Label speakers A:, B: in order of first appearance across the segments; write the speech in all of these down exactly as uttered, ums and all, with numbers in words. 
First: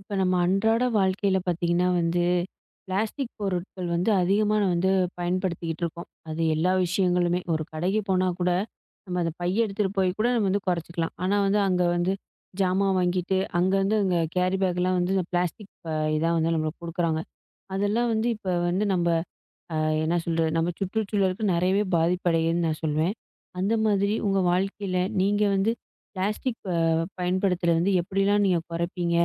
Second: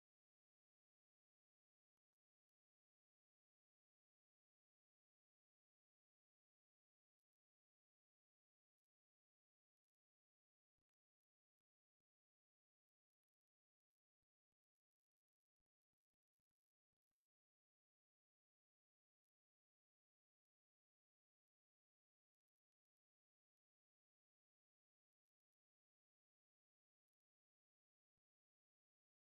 A: இப்போ நம்ம அன்றாட வாழ்க்கையில் பார்த்தீங்கன்னா வந்து பிளாஸ்டிக் பொருட்கள் வந்து அதிகமாக நம்ம வந்து பயன்படுத்திக்கிட்டு இருக்கோம். அது எல்லா விஷயங்களுமே, ஒரு கடைக்கு போனால் கூட நம்ம அந்த பைய எடுத்துகிட்டு போய் கூட நம்ம வந்து குறைச்சிக்கலாம். ஆனால் வந்து அங்கே வந்து ஜாமான் வாங்கிட்டு அங்கே வந்து அங்கே கேரி பேக்லாம் வந்து இந்த பிளாஸ்டிக் இதாக வந்து நம்மளுக்கு கொடுக்குறாங்க. அதெல்லாம் வந்து இப்போ வந்து நம்ம அ என்ன சொல்றது? நம்ம சுற்றுச்சூழலுக்கு நிறையவே பாதிப்படையுதுன்னு நான் சொல்வேன். அந்த மாதிரி உங்க வாழ்க்கையில நீங்க வந்து பிளாஸ்டிக் ப பயன்படுத்துறத வந்து எப்படிலாம் நீங்க குறைப்பீங்க?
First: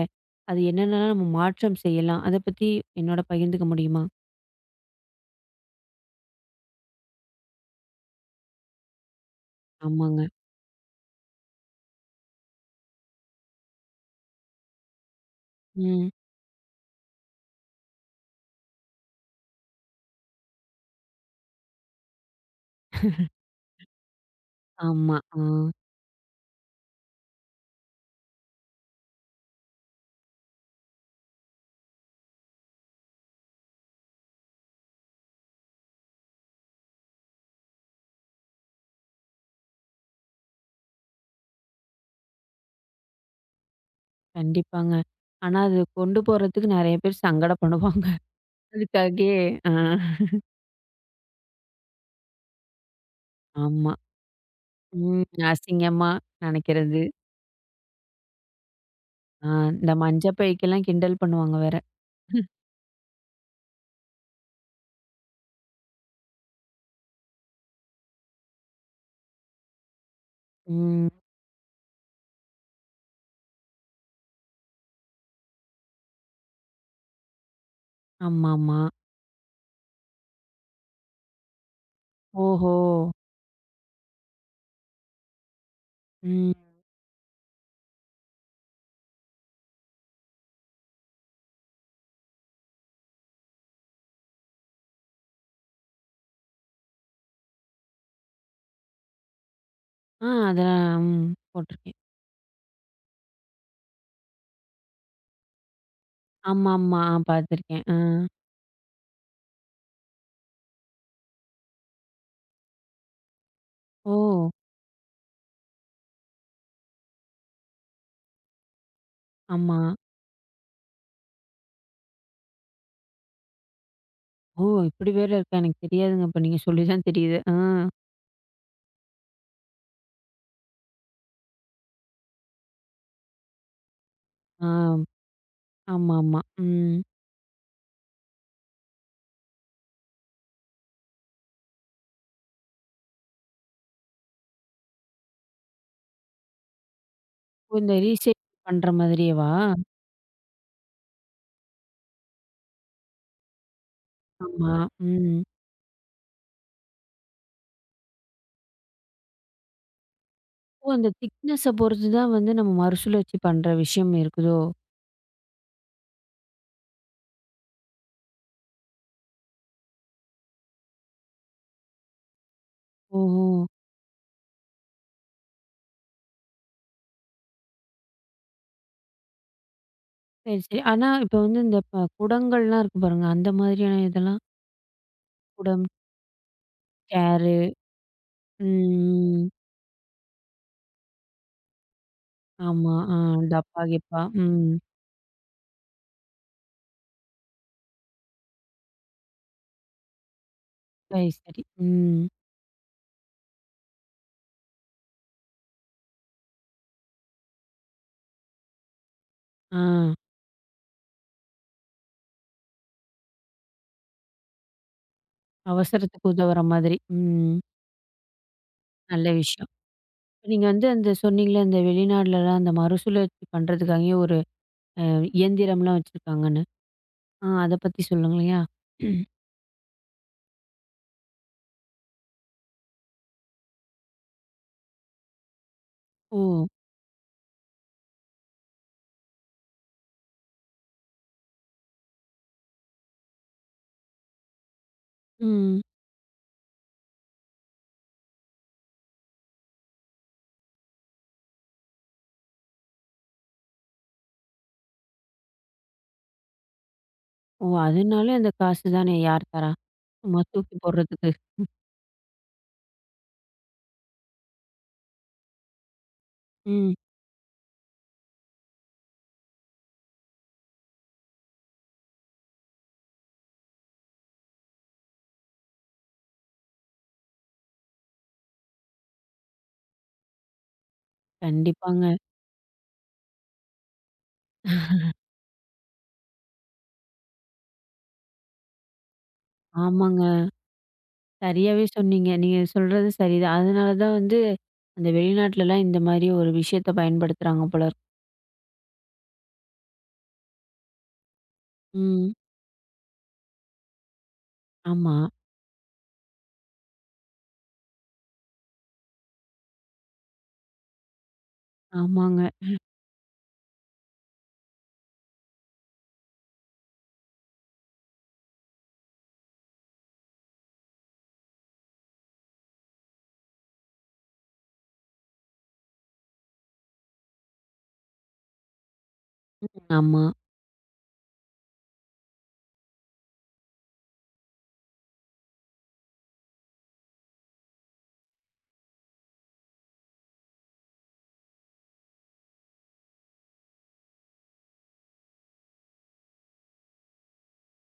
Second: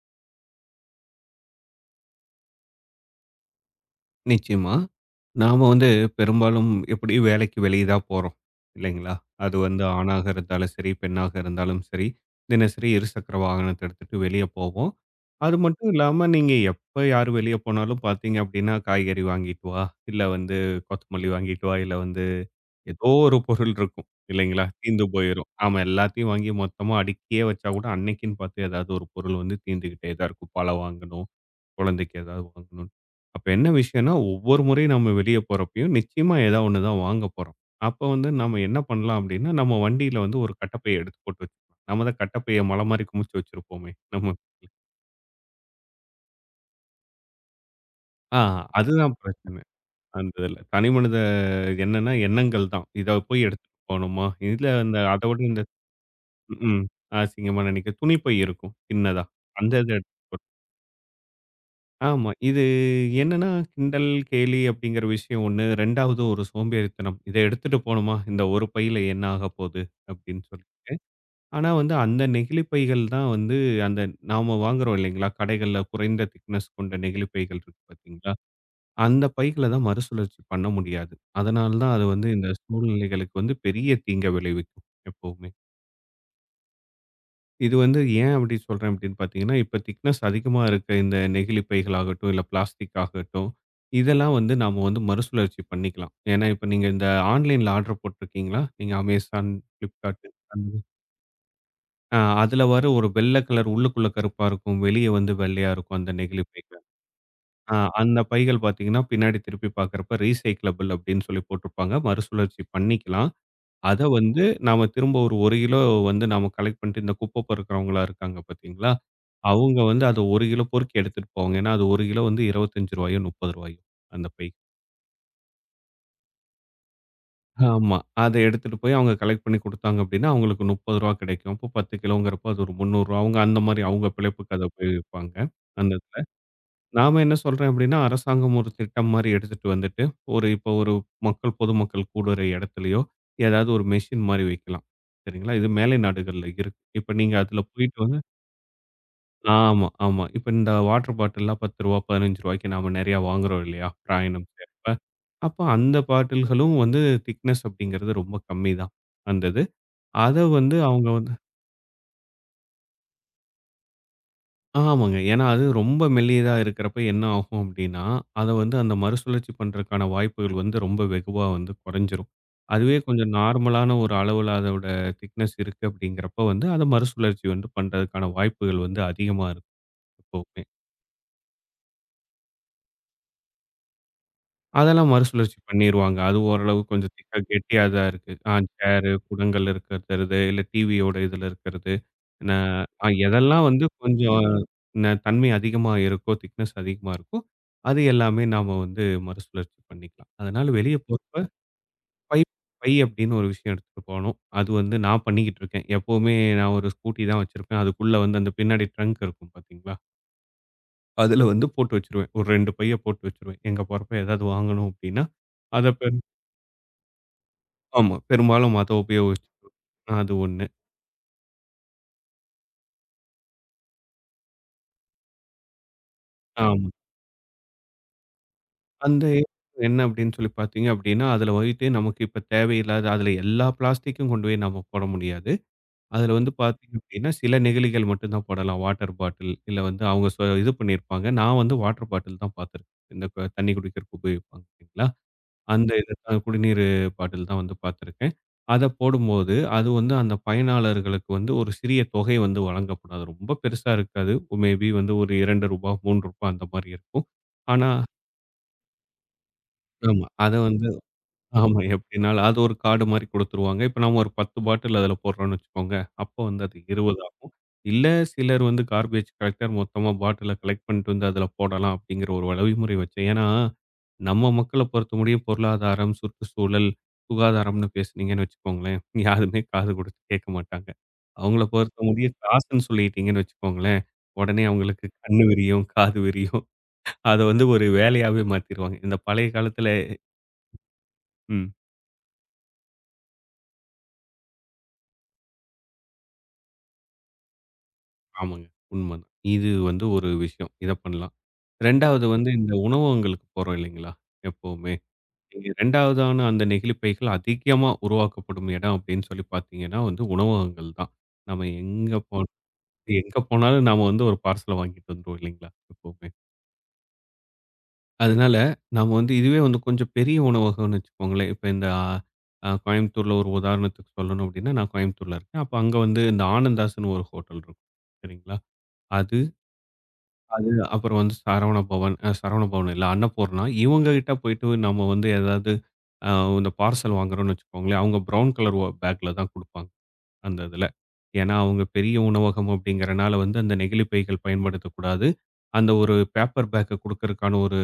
A: அது என்னென்னலாம் நம்ம மாற்றம் செய்யலாம்? அத பத்தி என்னோட பகிர்ந்துக்க முடியுமா?
B: நிச்சயமா. நாம வந்து பெரும்பாலும் எப்படி வேலைக்கு வெளிய தான் போறோம், இல்லைங்களா? அது வந்து
A: ஆமாங்க.
B: ஆணாக இருந்தாலும் சரி, பெண்ணாக இருந்தாலும் சரி, தினசரி இருசக்கர வாகனத்த எடுத்துட்டு வெளிய போவோம். அது மட்டும்
A: ம்.
B: இல்லாம நீங்க எப்ப யார் வெளிய போனாலும் பார்த்தீங்க அப்படின்னா, காய்கறி வாங்கிட்டு வா, இல்ல வந்து கொத்தமல்லி வாங்கிட்டு வா, இல்ல வந்து ஏதோ ஒரு பொருள் இருக்கும் இல்லைங்களா? தீந்து
A: ஆமா. ஆ.
B: போயிரும். ஆமா, எல்லாத்தையும் வாங்கி மொத்தமா அடுக்கியே வச்சா கூட அன்னைக்குன்னு பார்த்து ஏதாவது ஒரு பொருள் வந்து தீந்துகிட்டே தான் இருக்கும். பழம் வாங்கணும், குழந்தைக்கு ஏதாவது வாங்கணும்னு. அப்ப என்ன விஷயம்னா, ஒவ்வொரு முறையும் நம்ம வெளிய போறப்பயும் நிச்சயமா ஏதாவது ஒண்ணு தான் வாங்க போறோம். அப்ப வந்து நம்ம என்ன பண்ணலாம் அப்டின்னா, நம்ம வண்டியில வந்து ஒரு கட்டப்பைய எடுத்து போட்டு வச்சுக்கலாம். நம்ம தான் கட்டப்பைய மலை மாரி குமிச்சு வச்சிருப்போமே! நம்ம
A: கண்டிப்பாங்க. ஆனா அது கொண்டு போறதுக்கு நிறைய பேர் சங்கடப்படுவாங்க.
B: ஆ அதுதான்
A: அதுக்காகயே.
B: பிரச்சனை.
A: ஆ.
B: அந்த இதுல. தனி மனித என்னன்னா எண்ணங்கள் தான். இத போய் எடுத்துட்டு
A: ஆமா.
B: போணுமா? இல்ல அந்த அத
A: ம்.
B: விட இந்த
A: அசிங்கமா
B: ம்
A: நெனைக்கிறது.
B: அசிங்கமா நெனைக்க துணிப்பை இருக்கும். சின்னதா.
A: ஆ,
B: அந்த இத
A: இந்த
B: எடுத்துட்டு
A: மஞ்ச
B: போய்
A: பைக்கெல்லாம் கிண்டல் பண்ணுவாங்க வேற.
B: ஆமா. இது என்னன்னா, கிண்டல், கேலி அப்படிங்கிற விஷயம் ஒன்று. 2வது ஒரு சோம்பேறித்தனம். "இத எடுத்துட்டு போணுமா? இந்த ஒரு பையில என்ன ஆகப்போது?" அப்படின்னு சொல்லி.
A: ம்.
B: ஆனா வந்து அந்த நெகிழி பைகள் தான் வந்து அந்த நாம வாங்குறோம் இல்லைங்களா? கடைகள்ல குறைந்த திக்னஸ் கொண்ட நெகிழி பைகள் இருக்கு பார்த்தீங்களா?
A: ஆமாமா.
B: அந்த பைகள தான் மறுசுழற்சி பண்ண முடியாது. அதனால தான் அது வந்து இந்த
A: ஓஹோ!
B: சூழ்நிலைகளுக்கு வந்து பெரிய தீங்க விளைவிக்கும் எப்பவுமே.
A: ம்.
B: இது வந்து ஏன் அப்படி சொல்றேன் அப்படின்னு பார்த்தீங்கன்னா, இப்ப திக்னெஸ் அதிகமா இருக்க இந்த நெகிழி பைகளாகட்டும், இல்ல பிளாஸ்டிக் ஆகட்டும், இதெல்லாம் வந்து நாம வந்து மறுசுழற்சி பண்ணிக்கலாம். ஏன்னா, இப்ப நீங்க இந்த ஆன்லைன்ல ஆர்டர் போட்டுருக்கீங்களா? நீங்க Amazon, Flipkart
A: ஆ,
B: அந்த
A: அதெல்லாம் ம் போட்டுருக்கேன்.
B: ஆ அதில வர ஒரு வெள்ள கலர் உள்ளுக்குள்ள கருப்பா இருக்கும். வெளிய வந்து வெள்ளையா இருக்கும் அந்த நெகிழி பைகள்.
A: ஆமாமா. ஆ,
B: ஆ
A: பார்த்துருக்கேன். ஆ.
B: அந்த பைகள் பார்த்தீங்கன்னா, பின்னாடி திருப்பி பார்க்கிறப்ப ரீசைக்கிளபிள் அப்படின்னு சொல்லி போட்டிருப்பாங்க. மறுசுழற்சி பண்ணிக்கலாம். அத
A: ஓ!
B: வந்து நாம திரும்ப ஒரு 1 கிலோ வந்து நாம கலெக்ட் பண்ணிட்டு இந்த குப்ப பொறுக்குறவங்களா இருக்காங்க பார்த்தீங்களா?
A: ஆமா.
B: அவங்க வந்து அத ஒரு கிலோ பொறுக்கி எடுத்துட்டு போவாங்க. ஏன்னா, அது ஒரு கிலோ வந்து ரூ. 25யோ ரூ. 30யோ அந்த பை.
A: ஓ! இப்படி வேற இருக்கா? எனக்கு தெரியாதுங்க. இப்ப நீங்க சொல்லி தான் தெரியுது. ஆ.
B: ஆமா. அத எடுத்துட்டு போய் அவங்க கலெக்ட் பண்ணி குடுத்தாங்க அப்படின்னா, அவங்களுக்கு ரூ. முப்பது கிடைக்கும். அப்போ பத்து கிலோங்கிறப்போ அது ஒரு ரூ. முந்நூறு அவங்க அந்த மாரி அவங்க பிழைப்புக்கு அத
A: ஆ.
B: உபயோகிப்பாங்க. அந்த
A: ஆமாமா. ம்.
B: நாம என்ன சொல்றேன் அப்படின்னா, அரசாங்கம் ஒரு திட்டம் மாரி எடுத்துட்டு வந்துட்டு, ஒரு இப்போ ஒரு மக்கள் பொதுமக்கள் கூடுற இடத்துலயோ, ஏதாவது ஒரு மெஷின் மாரி வைக்கலாம். சரிங்களா? இது மேலை நாடுகள்ல இருக்கு. இப்ப நீங்க அதில
A: ஓ! இந்த
B: போயிட்டு வந்து
A: ரீசைக்கிள் பண்ற மாதிரியேவா?
B: ஆமா, ஆமா. இப்ப இந்த வாட்டர் பாட்டில்லாம் ரூ. பத்து ரூ. 15க்கு நாம நெறையா வாங்குறோம் இல்லையா? பிரயாணம்
A: ஆமா.
B: செய்றப்ப.
A: ம்.
B: அப்ப அந்த பாட்டில்களும் வந்து திக்னெஸ் அப்படிங்கிறது ரொம்ப கம்மி தான் அந்த இது. அத வந்து
A: ஓ!
B: அவங்க
A: அந்த
B: வந்து
A: திக்னஸ பொறுத்து தான் வந்து நம்ம மறுசுழற்சி பண்ற விஷயம் இருக்குதோ?
B: ஆமாங்க. ஏன்னா, அது ரொம்ப மெல்லியதா இருக்கிறப்ப என்ன ஆகும் அப்டின்னா, அத வந்து அந்த மறுசுழற்சி பண்றதுக்கான வாய்ப்புகள் வந்து ரொம்ப வெகுவா வந்து குறைஞ்சிரும். அதுவே கொஞ்சம்
A: ஓஹோ!
B: நார்மலான ஒரு அளவுல அதோட திக்னெஸ் இருக்கு அப்டிங்கிறப்ப வந்து, அத மறுசுழற்சி வந்து பண்றதுக்கான வாய்ப்புகள் வந்து அதிகமா இருக்கும்
A: சரி,
B: எப்பவுமே.
A: சரி. ஆனா இப்ப வந்து இந்த ப குடங்கள்லாம் இருக்கு பாருங்க. அந்த மாதிரியான இதெல்லாம்?
B: அதெல்லாம் மறுசுழற்சி
A: குடம்,
B: பண்ணிருவாங்க. அது ஓரளவு கொஞ்சம் திக்கா
A: சேரு.
B: கெட்டியா தான் இருக்கு. ஆ சேரு,
A: ம்.
B: குடங்கள் இருக்கிறது, இல்ல டிவியோட இதுல இருக்கிறது. ந
A: ஆமா.
B: அ
A: ஆ.
B: எதெல்லாம்
A: டப்பா
B: வந்து
A: கிப்பா.
B: கொஞ்சம்
A: ம்.
B: ந தன்மை அதிகமா இருக்கோ, திக்னெஸ் அதிகமா இருக்கோ, அது எல்லாமே நாம வந்து மறுசுழற்சி பண்ணிக்கலாம். அதனால வெளிய
A: சரி,
B: போறப்ப
A: சரி. ம்.
B: பை பை அப்படின்னு ஒரு விஷயம் எடுத்துட்டு போணும். அது வந்து நான் பண்ணிக்கிட்டு இருக்கேன். எப்பவுமே நான் ஒரு ஸ்கூட்டி தான் வச்சிருப்பேன். அதுக்குள்ள வந்து அந்த பின்னாடி ட்ரங்க் இருக்கும்
A: ஆ.
B: பார்த்தீங்களா? அதுல வந்து போட்டு வச்சுருவேன். ஒரு ரெண்டு பைய போட்டு வச்சுருவேன். எங்க போறப்ப ஏதாவது வாங்கணும் அப்படின்னா, அத பெரும்
A: அவசரத்துக்கு உதவுற மாதிரி. ம்.
B: ஆமா. பெரும்பாலும் அத
A: நல்ல விஷயம்.
B: உபயோகிச்சுக்குவேன். அது
A: இப்ப
B: ஒன்று.
A: நீங்க வந்து அந்த சொன்னீங்கள்ல, இந்த வெளிநாடுலலாம் அந்த மறுசுழற்சி பண்றதுக்காகவே ஒரு அ இயந்திரம்லாம் வச்சிருக்காங்கன்னு.
B: ஆமா.
A: ஆ, அத பத்தி சொல்லுங்களேன்?
B: அந்த ஏற்றம் என்ன அப்படின்னு சொல்லி பார்த்தீங்க அப்படின்னா, அதில வந்துட்டு நமக்கு இப்ப தேவையில்லாத அதில எல்லா பிளாஸ்டிக்கும் கொண்டு போய் நம்ம போட முடியாது. அதில வந்து
A: ஓ!
B: பார்த்தீங்க அப்படின்னா, சில நெகிழிகள் மட்டும் தான் போடலாம். வாட்டர் பாட்டில் இல்ல வந்து அவங்க சொ இது பண்ணியிருப்பாங்க. நான் வந்து வாட்டர் பாட்டில் தான் பார்த்துருக்கேன். இந்த க தண்ணி குடிக்கிறதுக்கு உபயோகிப்பாங்க இல்லைங்களா?
A: ம்.
B: அந்த இது தான் குடிநீர் பாட்டில் தான் வந்து பார்த்துருக்கேன். அத போடும்போது, அது வந்து அந்த பயனாளர்களுக்கு வந்து ஒரு சிறிய தொகை வந்து வழங்கப்படும். அது ரொம்ப பெருசா இருக்காது. மேபி வந்து ஒரு ரூ. இரண்டு ரூ. மூன்று அந்த மாரி இருக்கும்.
A: ஓ!
B: ஆனா
A: அதுனாலே அந்த காசு தானே யார் தரா?
B: ஆமா.
A: சும்மா
B: அத
A: தூக்கி
B: வந்து
A: போடுறதுக்கு.
B: ஆமா. எப்படின்னாலும் அது ஒரு கார்டு மாரி குடுத்துருவாங்க. இப்ப நாம ஒரு பத்து பாட்டில் அதில போடுறோம்னு வச்சுக்கோங்க. அப்போ வந்து அது
A: ம்.
B: இருபது ஆகும். இல்ல சிலர் வந்து கார்பேஜ் கலெக்டர் மொத்தமா பாட்டில கலெக்ட் பண்ணிட்டு வந்து அதில போடலாம் அப்படிங்கிற ஒரு வழிமுறை வச்சேன். ஏன்னா, நம்ம மக்கள பொறுத்த முடியும் பொருளாதாரம், சுற்றுச்சூழல், சுகாதாரம்னு பேசுனீங்கன்னு வச்சுக்கோங்களேன், யாருமே காது குடுத்து கேட்க மாட்டாங்க. அவங்கள பொறுத்த
A: கண்டிப்பாங்க.
B: முடியும் காசுன்னு சொல்லிட்டீங்கன்னு வச்சுக்கோங்களேன், உடனே அவங்களுக்கு கண்ணு விரியும், காது விரியும். அத வந்து ஒரு வேலையாவே மாத்திருவாங்க. இந்த பழைய காலத்தில
A: ஆமாங்க.
B: ம்.
A: சரியாவே சொன்னீங்க. நீங்க சொல்றது சரிதான். அதனால தான் வந்து அந்த வெளிநாட்டுலலாம் இந்த மாரி ஒரு விஷயத்த பயன்படுத்துறாங்க போல இருக்கு.
B: ஆமாங்க. உண்மதான். இது வந்து ஒரு விஷயம். இத பண்ணலாம். 2வது
A: ம்.
B: வந்து இந்த உணவகங்களுக்கு போறோம் இல்லைங்களா? எப்பவுமே.
A: ஆமா.
B: நீங்க 2வதான அந்த நெகிழிப்பைகள் அதிகமா உருவாக்கப்படும் இடம் அப்படின்னு சொல்லி பார்த்தீங்கன்னா வந்து உணவகங்கள் தான். நம்ம எங்க
A: ஆமாங்க.
B: போன எங்க போனாலும் நாம வந்து ஒரு பார்சல வாங்கிட்டு வந்துருவோம் இல்லைங்களா? எப்பவுமே. அதனால நாம வந்து இதுவே வந்து கொஞ்சம் பெரிய உணவகம்னு வச்சுக்கோங்களேன். இப்ப இந்த அ கோயம்புத்தூர்ல ஒரு உதாரணத்துக்கு சொல்லணும் அப்படின்னா, நான் கோயம்புத்தூர்ல இருக்கேன். அப்ப அங்க வந்து இந்த ஆனந்தாஸ்ன்னு ஒரு ஹோட்டல் இருக்கும். சரிங்களா? அது
A: ஆமா.
B: அது அப்புறம் வந்து சரவண பவன் அ சரவண பவன் இல்ல அன்னபூர்ணா. இவங்க கிட்ட போயிட்டு நம்ம வந்து ஏதாவது அ இந்த பார்சல் வாங்குறோம்னு வச்சுக்கோங்களேன், அவங்க ப்ரவுன் கலர் ஒ பேக்ல தான் குடுப்பாங்க அந்த இதுல. ஏன்னா அவங்க பெரிய உணவகம் அப்படிங்கிறனால வந்து அந்த நெகிழி பைகள் பயன்படுத்தக்கூடாது. அந்த ஒரு பேப்பர் பேக்க குடுக்கறதுக்கான ஒரு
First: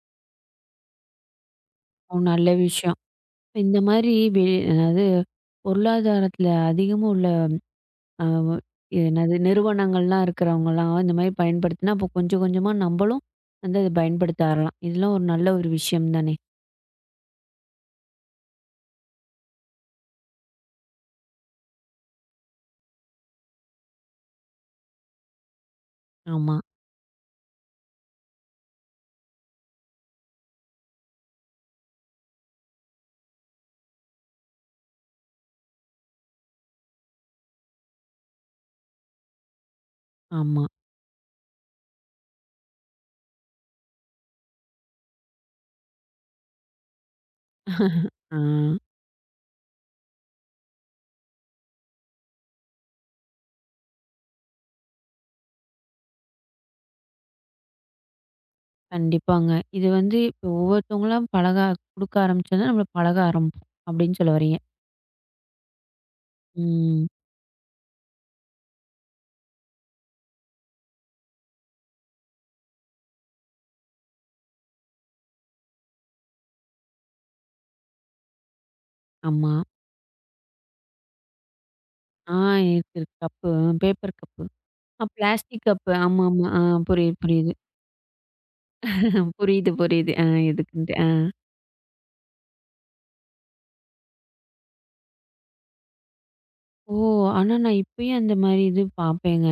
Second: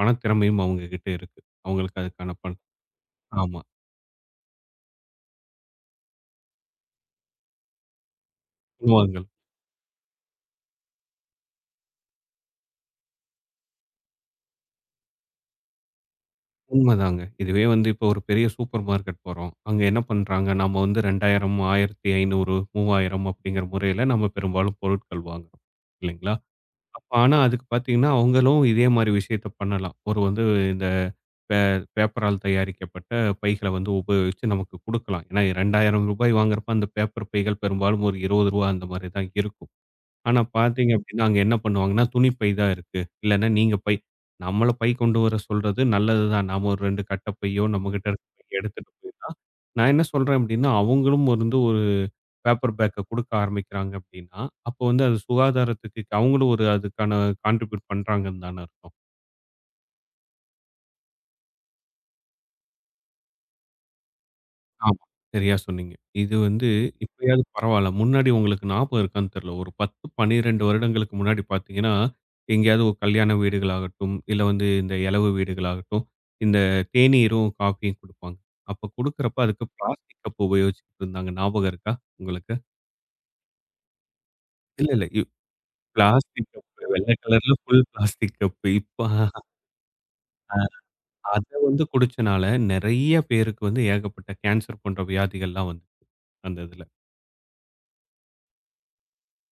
B: பணத்திறமையும் அவங்க கிட்ட இருக்கு. அவங்களுக்கு
A: ஓ!
B: அதுக்கான
A: நல்ல
B: பண்
A: விஷயம்.
B: ஆமா.
A: இந்த மாதிரி வெ அதாவது, பொருளாதாரத்தில அதிகமா உள்ள அ என்னது நிறுவனங்கள்லாம் இருக்கிறவங்கலாம் இந்த மாதிரி பயன்படுத்தினா, அப்போ கொஞ்சம் கொஞ்சமா நம்பளும் வந்து அத பயன்படுத்த ஆரலாம். இதெல்லாம் ஒரு நல்ல ஒரு விஷயம் தானே!
B: உண்மதாங்க. இதுவே வந்து இப்போ ஒரு பெரிய சூப்பர் மார்க்கெட் போறோம். அங்க என்ன பண்றாங்க, நம்ம வந்து இரண்டாயிரம், ஆயிரத்து ஐநூறு, மூவாயிரம் அப்படிங்கிற முறையில நம்ம பெரும்பாலும் பொருட்கள் வாங்குறோம். இல்லைங்களா?
A: ஆமா,
B: அப்ப ஆனா அதுக்கு பார்த்தீங்கன்னா, அவங்களும் இதே மாரி விஷயத்த பண்ணலாம். ஒரு வந்து இந்த பே பேப்பரால் தயாரிக்கப்பட்ட பைகள வந்து உபயோகிச்சு நமக்கு குடுக்கலாம். ஏன்னா ரூ. இரண்டாயிரம் வாங்குறப்ப அந்த பேப்பர் பைகள் பெரும்பாலும் ஒரு ரூ. இருபது அந்த மாரி தான் இருக்கும். ஆனா
A: ஆமா.
B: பார்த்தீங்க அப்படின்னா, அங்க என்ன பண்ணுவாங்கன்னா, துணி பை தான் இருக்கு. இல்லன்னா நீங்க பை நம்மள பை கொண்டு வர சொல்றது நல்லது தான். நாம ஒரு ரெண்டு கட்டை பையோ, நம்மகிட்ட இருக்க
A: ஆ.
B: பையோ எடுத்துட்டு போயிடலாம். நான் என்ன சொல்றேன் அப்படின்னா, அவங்களும் வந்து ஒரு பேப்பர் பேக்க குடுக்க ஆரம்பிக்கிறாங்க அப்படின்னா, அப்போ வந்து அது சுகாதாரத்துக்கு அவங்களும் ஒரு அதுக்கான கான்ட்ரிபியூட் பண்றாங்கன்னு தானே அர்த்தம்.
A: கண்டிப்பாங்க. இது வந்து இப்போ ஒவ்வொருத்தவங்களாம் பழக குடுக்க ஆரம்பிச்சோன்னா, நம்மள பழக ஆரம்பிப்போம் அப்படின்னு சொல்ல வர்றீங்க.
B: ஆமா. சரியா சொன்னீங்க. இது வந்து
A: ம்.
B: இப்பயாவது பரவால்ல. முன்னாடி உங்களுக்கு ஞாபகம் இருக்கான்னு தெரியல. ஒரு பத்து, பன்னிரண்டு வருடங்களுக்கு முன்னாடி பார்த்தீங்கன்னா, எங்கேயாவது ஒரு கல்யாண வீடுகளாகட்டும், இல்ல வந்து இந்த எழவு வீடுகளாகட்டும், இந்த தேநீரும், காஃபியும் குடுப்பாங்க. அப்ப குடுக்குறப்ப
A: ஆமா.
B: அதுக்கு பிளாஸ்டிக் கப் உபயோகிச்சுட்டு இருந்தாங்க. ஞாபகம் இருக்கா
A: ஆ,
B: உங்களுக்கு?
A: இருக்கு, இருக்கு. Cup, paper cup.
B: இல்ல, இல்ல.
A: ஆ,
B: இ
A: பிளாஸ்டிக் கப்பு. ஆமாமா.
B: பிளாஸ்டிக்
A: ஆ,
B: கப்பு வெள்ள
A: புரியுது, புரியுது.
B: கலர்ல ஃபுல் பிளாஸ்டிக் கப்பு.
A: அ,
B: இப்ப
A: புரியுது, புரியுது. ஆ, எதுக்குன்ட்டு. ஆ.
B: அத வந்து குடிச்சனால நெறைய பேருக்கு வந்து ஏகப்பட்ட கேன்சர் போன்ற வியாதிகள்லாம் வந்துச்சு. அந்த இதுல.
A: ஓ! ஆனா நான் இப்பயும் அந்த மாரி இது பார்ப்பேங்க.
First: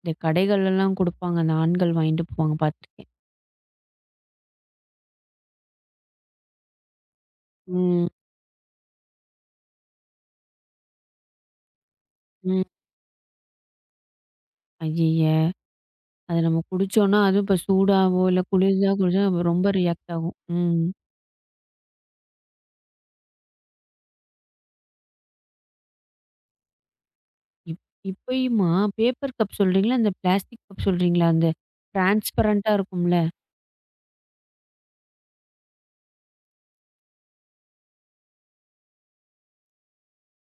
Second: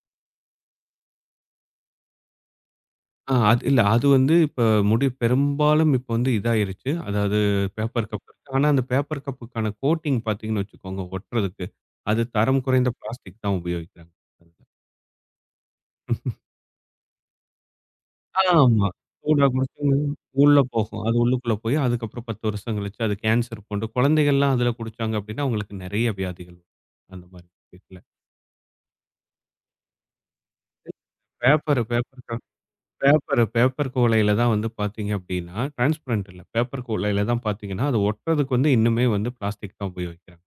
A: இந்த கடைகள்லலாம் குடுப்பாங்க. அந்த ஆண்கள் வாங்கிட்டு போவாங்க பார்த்துருக்கேன்.
B: ஆ அது இல்ல. அது வந்து இப்ப முடி பெரும்பாலும் இப்ப வந்து இதாயிருச்சு. அதாவது பேப்பர்
A: ம்.
B: கப் இருக்கு. ஆனா, அந்த பேப்பர் கப்புக்கான கோட்டிங் பார்த்தீங்கன்னு வச்சுக்கோங்க, ஒட்டுறதுக்கு. அது தரம்
A: ம்.
B: குறைந்த பிளாஸ்டிக் தான் உபயோகிக்கிறாங்க. ஆமா.
A: ஐய்யய்ய! அத நம்ம குடிச்சோம்னா, அதுவும் இப்ப சூடாவோ, இல்ல
B: ஆமா.
A: குளிர்தா குடிச்சா நம்ம
B: சூடா
A: ரொம்ப
B: குடிச்சு
A: ரியாக்ட் ஆகும்.
B: உள்ள
A: ம்.
B: போகும். அது உள்ளுக்குள்ள போய் அதுக்கப்புறம் பத்து வருஷம் கழிச்சு அது கேன்சர் போன்ற குழந்தைகள்லாம் அதில குடிச்சாங்க அப்டின்னா, அவங்களுக்கு நெறைய வியாதிகள் வரும். அந்த மாரி
A: இப்
B: விஷயத்துல.
A: இப்பயுமா பேப்பர் கப் சொல்றீங்களா? அந்த பிளாஸ்டிக் கப் சொல்றீங்களா? அந்த
B: பேப்பர் பேப்பர் கப்
A: டிரான்ஸ்பரண்டா இருக்கும்ல.
B: பேப்பரு பேப்பர் குவளையில தான் வந்து பார்த்தீங்க அப்படின்னா, டிரான்ஸ்பரண்ட் இல்ல. பேப்பர் குவளையில தான் பார்த்தீங்கன்னா, அது ஒட்டுறதுக்கு வந்து இன்னுமே வந்து பிளாஸ்டிக் தான் உபயோகிக்கிறாங்க.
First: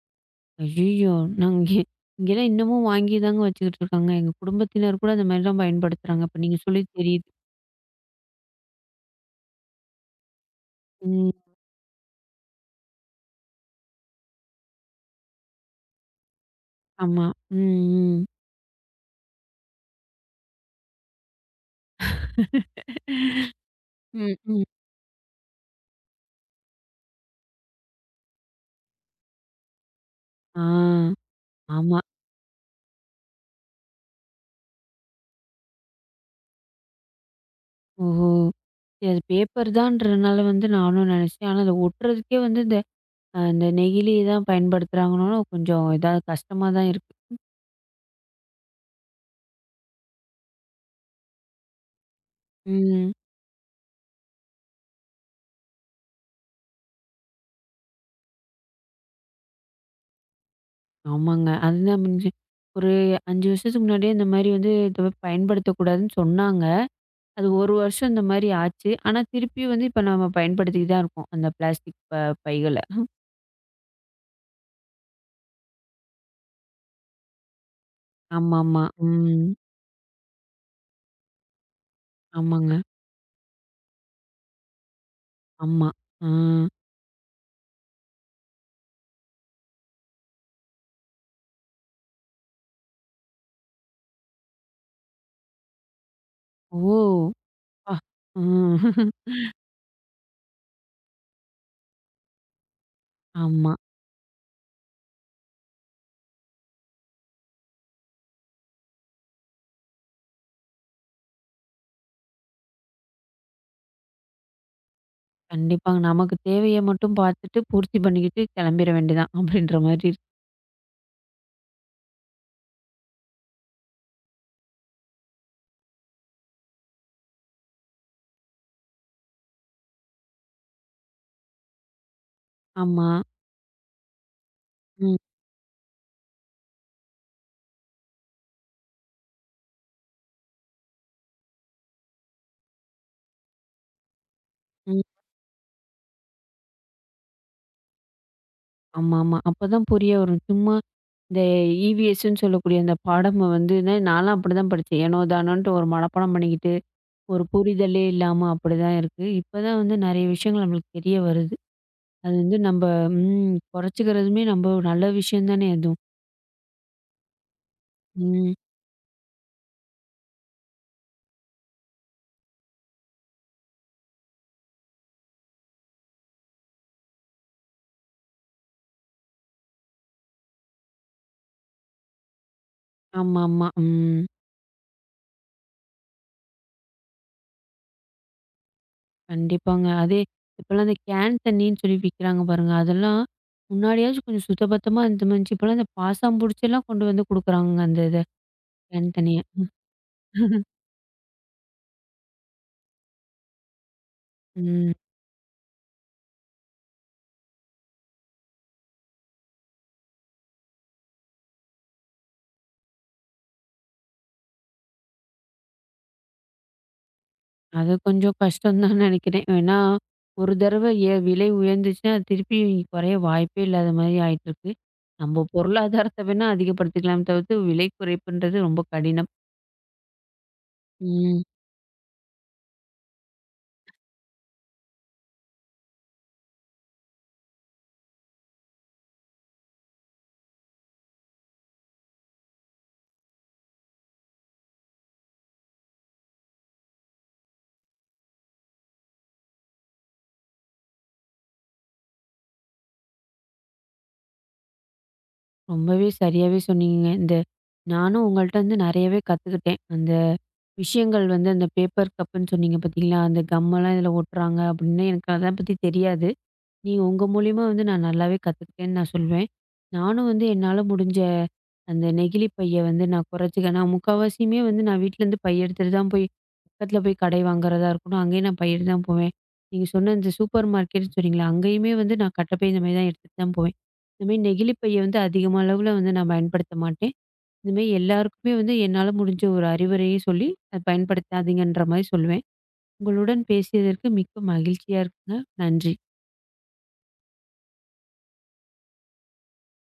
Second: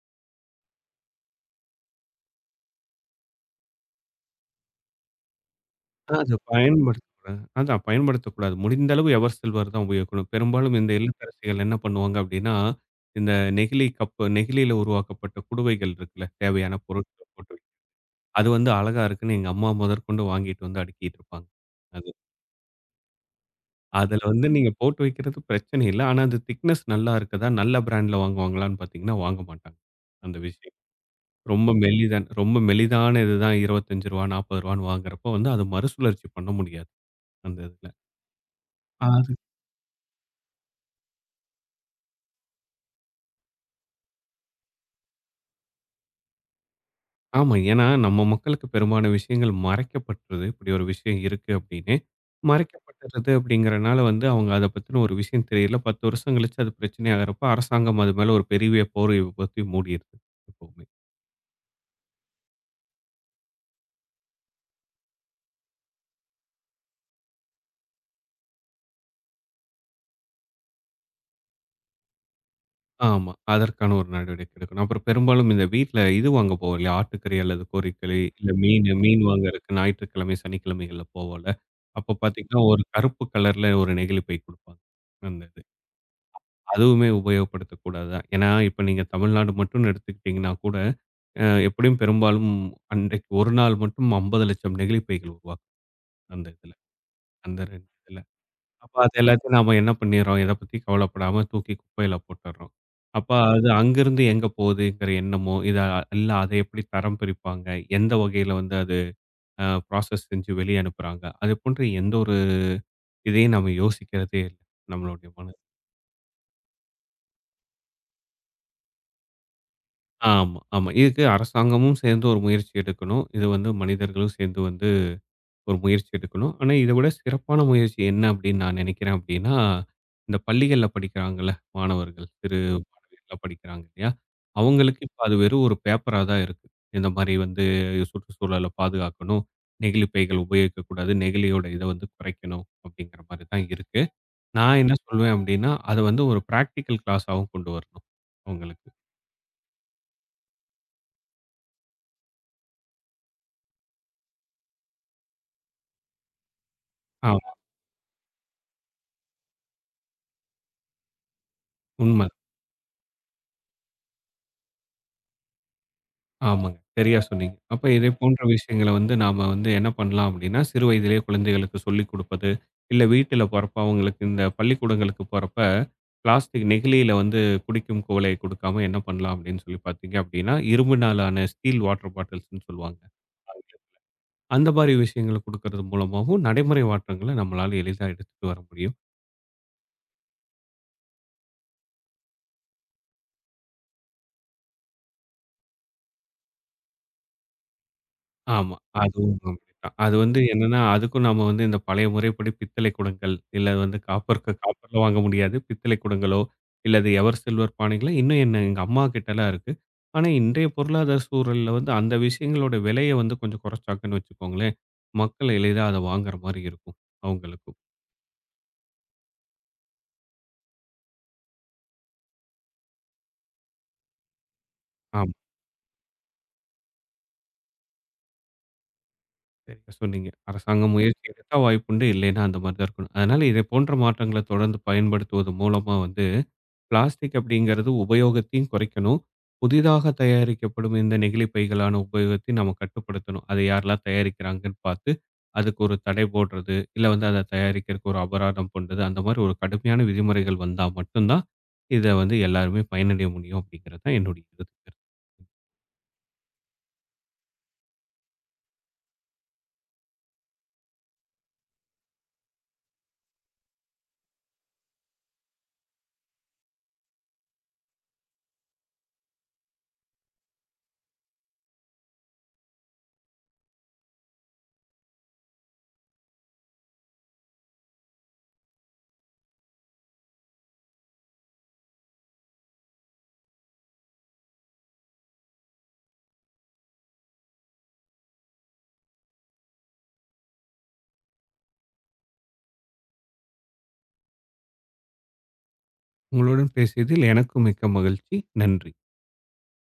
A: ஐய்யய்யோ! நாங்க இங்கே, இங்கேலாம் இன்னமும் வாங்கி தாங்க வச்சுக்கிட்டு இருக்காங்க. எங்க குடும்பத்தினர் கூட அந்த மாரி தான்
B: ஆனா,
A: பயன்படுத்துறாங்க.
B: அது
A: இப்ப நீங்க சொல்லி தெரியுது.
B: பயன்படுத்தக்கூடாது. அதான் பயன்படுத்தக்கூடாது. முடிந்த அளவு எவர் சில்வர் தான் உபயோகிக்கணும். பெரும்பாலும் இந்த
A: ம்.
B: இல்லத்தரசிகள் என்ன பண்ணுவாங்க அப்படின்னா, இந்த நெகிழி கப்பு நெகிழியில உருவாக்கப்பட்ட குடுவைகள் இருக்குல்ல, தேவையான
A: ஆமா.
B: பொருட்கள் போட்டு, வை.
A: ம், ம்.
B: அது வந்து அழகா இருக்குன்னு எங்க அம்மா முதற்கொண்டு வாங்கிட்டு வந்து அடுக்கிட்டு இருப்பாங்க. அது. அதுல
A: ம்,
B: வந்து
A: ம்.
B: நீங்க போட்டு வைக்கிறது பிரச்சனை இல்ல. ஆனா அது திக்னெஸ் நல்லா இருக்குதா? நல்ல பிராண்ட்ல வாங்குவாங்களான்னு பார்த்தீங்கன்னா, வாங்க மாட்டாங்க. அந்த
A: ஆ,
B: விஷயம். ரொம்ப
A: ஆமா.
B: மெல்லிதான் ரொம்ப மெலிதான இதுதான் ரூ. இருபத்தி ஐந்து ரூ. நாற்பது வாங்குறப்போ வந்து அது மறுசுழற்சி பண்ண முடியாது. அந்த இதுல.
A: ஓஹோ! சரி, அது
B: அது
A: பேப்பர் தான்றதுனால வந்து நானும் நினச்சேன். ஆனா, அத ஒட்டுறதுக்கே வந்து இந்த அ இந்த நெகிழி தான் பயன்படுத்துறாங்கன்னோன கொஞ்சம் இதா கஷ்டமா தான் இருக்கு.
B: ஆமா. ஏன்னா நம்ம மக்களுக்கு பெரும்பாலான விஷயங்கள் மறைக்கப்பட்டது. இப்படி ஒரு விஷயம் இருக்கு அப்படின்னு.
A: ம்.
B: மறைக்கப்பட்டது அப்படிங்கிறனால வந்து அவங்க அத பத்தின ஒரு விஷயம் தெரியல. பத்து வருஷம் கழிச்சு அது பிரச்சனை ஆகுறப்போ அரசாங்கம் அது மேல ஒரு பெரிய போரை பத்தி மூடிருது எப்பவுமே.
A: ஆமாங்க. அதுதான் முடிஞ்சு ஒரு ஐந்து வருஷத்துக்கு முன்னாடியே இந்த மாரி வந்து இத பயன்படுத்தக்கூடாதுன்னு சொன்னாங்க. அது ஒரு வருஷம் இந்த மாரி ஆச்சு. ஆனா, திருப்பி வந்து இப்ப நம்ம பயன்படுத்திட்டு தான் இருக்கோம். அந்த பிளாஸ்டிக் ப பைகள.
B: ஆமா. அதற்கான ஒரு நடவடிக்கை எடுக்கணும். அப்புறம் பெரும்பாலும் இந்த வீட்ல இது வாங்க போவோம் இல்லையா? ஆட்டுக்கறி அல்லது கோழிக்கறி, இல்ல
A: ஆமாமா.
B: மீனு. மீன்
A: ம்.
B: வாங்குறதுக்கு ஞாயிற்றுக்கிழமை, சனிக்கிழமைகள்ல போவோம்ல. அப்ப பார்த்தீங்கன்னா,
A: ஆமாங்க.
B: ஒரு கருப்பு கலர்ல ஒரு நெகிழி பை குடுப்பாங்க. அந்த இது.
A: ஆமா. ஆ.
B: அதுவுமே உபயோகப்படுத்தக்கூடாது தான். ஏன்னா, இப்ப நீங்க தமிழ்நாடு மட்டும்னு எடுத்துக்கிட்டீங்கன்னா கூட, அ எப்படியும் பெரும்பாலும் அன்றைக்கு ஒரு நாள் மட்டும் ஐம்பது லட்சம் நெகிழி பைகள் உருவாக்கும் அந்த இதுல.
A: ஓ!
B: அந்த ரெண்டு
A: அப்பா!
B: இதுல. அப்ப
A: ம்.
B: அது எல்லாத்தையும் நாம என்ன பண்ணிர்றோம், எத பத்தி கவலைப்படாம தூக்கி குப்பையில போட்டுர்றோம். அப்ப அது
A: ஆமா.
B: அங்கிருந்து எங்க போகுதுங்கிற எண்ணமோ, இத இல்ல அத எப்படி தரம் பிரிப்பாங்க, எந்த வகையில வந்து அது அ ப்ராசஸ் செஞ்சு வெளிய அனுப்புறாங்க. அது போன்ற எந்த ஒரு இதையும் நம்ம யோசிக்கிறதே இல்ல. நம்மளுடைய மனது.
A: கண்டிப்பாங்க. நமக்கு தேவைய மட்டும் பார்த்துட்டு, பூர்த்தி பண்ணிக்கிட்டு கிளம்பிற வேண்டியதான். அப்படின்ற மாரி இருக்கு.
B: ஆமா, ஆமா. இதுக்கு அரசாங்கமும் சேர்ந்து ஒரு முயற்சி எடுக்கணும். இது வந்து மனிதர்களும் சேர்ந்து வந்து ஒரு முயற்சி எடுக்கணும். ஆனா, இத விட சிறப்பான முயற்சி என்ன அப்படின்னு நான் நினைக்கிறேன் அப்படின்னா, இந்த பள்ளிகள்ல படிக்கிறாங்கல்ல மாணவர்கள், சிறு
A: ஆமா.
B: மாணவிகள்லாம் படிக்கிறாங்க இல்லையா? அவங்களுக்கு
A: ம்,
B: இப்ப அது வெறும் ஒரு பேப்பரா தான் இருக்கு. இந்த மாரி வந்து சுற்றுச்சூழல பாதுகாக்கணும், நெகிழி பைகள் உபயோகிக்கக்கூடாது, நெகிழியோட இத வந்து குறைக்கணும் அப்படிங்கிற மாரி தான் இருக்கு. நான் என்ன
A: ம்.
B: சொல்வேன் அப்படின்னா, அத வந்து ஒரு பிராக்டிகல் கிளாஸாவும் கொண்டு வரணும் அவங்களுக்கு.
A: ஆமாமா. அப்பதான் புரிய வரும். சும்மா இந்த இவிஎஸ்ன்னு சொல்லக்கூடிய அந்த பாடம வந்து நான்லாம் அப்படிதான் படிச்சேன். ஏனோ தானோன்ட்டு ஒரு மனப்பாடம் பண்ணிக்கிட்டு, ஒரு
B: ஆமா,
A: புரிதலே இல்லாம அப்படிதான் இருக்கு. இப்பதான் வந்து நெறைய விஷயங்கள் நம்மளுக்கு தெரிய வருது.
B: உண்ம.
A: அது வந்து நம்ப ம் குறைச்சுக்கிறதுமே நம்ப நல்ல விஷயம் தானே அதுவும்.
B: ஆமாங்க. சரியா சொன்னீங்க. அப்ப இதை போன்ற
A: ம்.
B: விஷயங்கள வந்து நாம வந்து என்ன பண்ணலாம் அப்படின்னா, சிறு வயதிலேயே குழந்தைகளுக்கு சொல்லிக் குடுப்பது, இல்ல வீட்டில போறப்ப அவங்களுக்கு இந்த பள்ளிக்கூடங்களுக்கு போறப்ப, பிளாஸ்டிக் நெகிழியில வந்து குடிக்கும் குவளைய குடுக்காம என்ன பண்ணலாம் அப்படின்னு சொல்லி பார்த்தீங்க அப்படின்னா, இரும்புனாலான ஸ்டீல் வாட்டர் பாட்டில்ஸ்ன்னு சொல்லுவாங்க.
A: ஆமாமா. ம்.
B: அந்த மாரி விஷயங்கள குடுக்கறது மூலமாவும் நடைமுறை மாற்றங்கள நம்மளால எளிதா எடுத்துட்டு வர முடியும்.
A: கண்டிப்பாங்க. அதே இப்போலாம் அந்த கேன் தண்ணின்னு சொல்லி விக்கிறாங்க பாருங்க. அதெல்லாம் முன்னாடியாச்சும் கொஞ்சம் சுத்தபத்தமா இருந்துச்சு. இப்போலாம் இந்த பாசம் புடிச்செல்லாம் கொண்டு வந்து குடுக்குறாங்கங்க அந்த இத,
B: ஆமா.
A: கேன்
B: அதுவும்
A: தண்ணிய.
B: அப்படித்தான். அது வந்து என்னன்னா, அதுக்கும் நாம வந்து இந்த பழைய முறைப்படி பித்தளை குடங்கள், இல்ல வந்து காப்பர்
A: ம்.
B: காப்பர்ல வாங்க முடியாது. பித்தளை குடங்களோ, இல்ல அது எவர் சில்வர் பானைகளோ, இன்னும் என்ன எங்க அம்மா கிட்டலாம் இருக்கு. ஆனா, இன்றைய பொருளாதார சூழல்ல வந்து அந்த விஷயங்களோட விலைய வந்து கொஞ்சம் குறைச்சாங்கன்னு வச்சுக்கோங்களேன், மக்கள் எளிதா அத வாங்குற மாரி இருக்கும், அவங்களுக்கும்.
A: அது கொஞ்சம் கஷ்டம் தான் நெனைக்கிறேன். ஏன்னா, ஒரு தடவ ஏ விலை உயர்ந்துச்சுன்னா, அது திருப்பி குறைய வாய்ப்பே இல்லாத மாரி ஆயிட்டுருக்கு.
B: ஆமா,
A: நம்ம பொருளாதாரத்த வேணா அதிகப்படுத்திக்கலாமே தவிர்த்து, விலை குறைப்புன்றது ரொம்ப கடினம்.
B: சரியா சொன்னீங்க. அரசாங்கம் முயற்சி
A: ம்.
B: எடுத்தா வாய்ப்புண்டு, இல்லைன்னா அந்த மாரி தான் இருக்கணும். அதனால இதை போன்ற மாற்றங்கள தொடர்ந்து பயன்படுத்துவது மூலமா வந்து பிளாஸ்டிக் அப்படிங்கிறது உபயோகத்தையும் குறைக்கணும். புதிதாக தயாரிக்கப்படும் இந்த நெகிழி பைகளான உபயோகத்தை நம்ம கட்டுப்படுத்தணும். அதை யாரெல்லாம் தயாரிக்கிறாங்கன்னு பார்த்து, அதுக்கு ஒரு தடை போடுறது, இல்ல வந்து அத தயாரிக்கிறதுக்கு ஒரு அபராதம் போடுறது, அந்த மாதிரி ஒரு கடுமையான விதிமுறைகள் வந்தா மட்டும் தான், இத வந்து எல்லாருமே பயனடைய முடியும் அப்படிங்கிறது தான் என்னுடைய கருத்து.
A: ரொம்பவே சரியாவே சொன்னீங்கங்க. இந்த நானும் உங்கள்ட்ட வந்து நெறையவே கத்துக்கிட்டேன். அந்த விஷயங்கள் வந்து அந்த பேப்பர் கப்புன்னு சொன்னீங்க பார்த்தீங்களா? அந்த கம்மெல்லாம் இதில ஒட்டுறாங்க அப்படின்னு எனக்கு அத பத்தி தெரியாது. நீங்க உங்க மூலியமா வந்து நான் நல்லாவே கத்துக்கிட்டேன்னு நான் சொல்வேன். நானும் வந்து என்னால முடிஞ்ச அந்த நெகிழி பைய வந்து நான் குறைச்சுக்க நான் முக்காவாசியுமே வந்து நான் வீட்லேருந்து பை எடுத்துட்டு தான் போய் பக்கத்தில போய் கடை வாங்குறதா இருக்கட்டும், அங்கேயும் நான் பை எடுத்து தான் போவேன். நீங்க சொன்ன இந்த சூப்பர் மார்க்கெட்ன்னு சொன்னீங்களா? அங்கேயுமே வந்து நான் கட்டப்பை இந்த மாரி தான் எடுத்துட்டு தான் போவேன். இந்த மாரி நெகிழி பைய வந்து அதிகமா அளவுல வந்து நான் பயன்படுத்த மாட்டேன். இந்த மாரி எல்லாருக்குமே வந்து என்னால முடிஞ்ச ஒரு அறிவுரையை சொல்லி, அத பயன்படுத்தாதீங்கன்ற மாரி சொல்லுவேன். உங்களுடன் பேசியதற்கு மிக்க மகிழ்ச்சியா இருக்குங்க. நன்றி.
B: உங்களுடன் பேசியதில் எனக்கும் மிக்க மகிழ்ச்சி. நன்றி.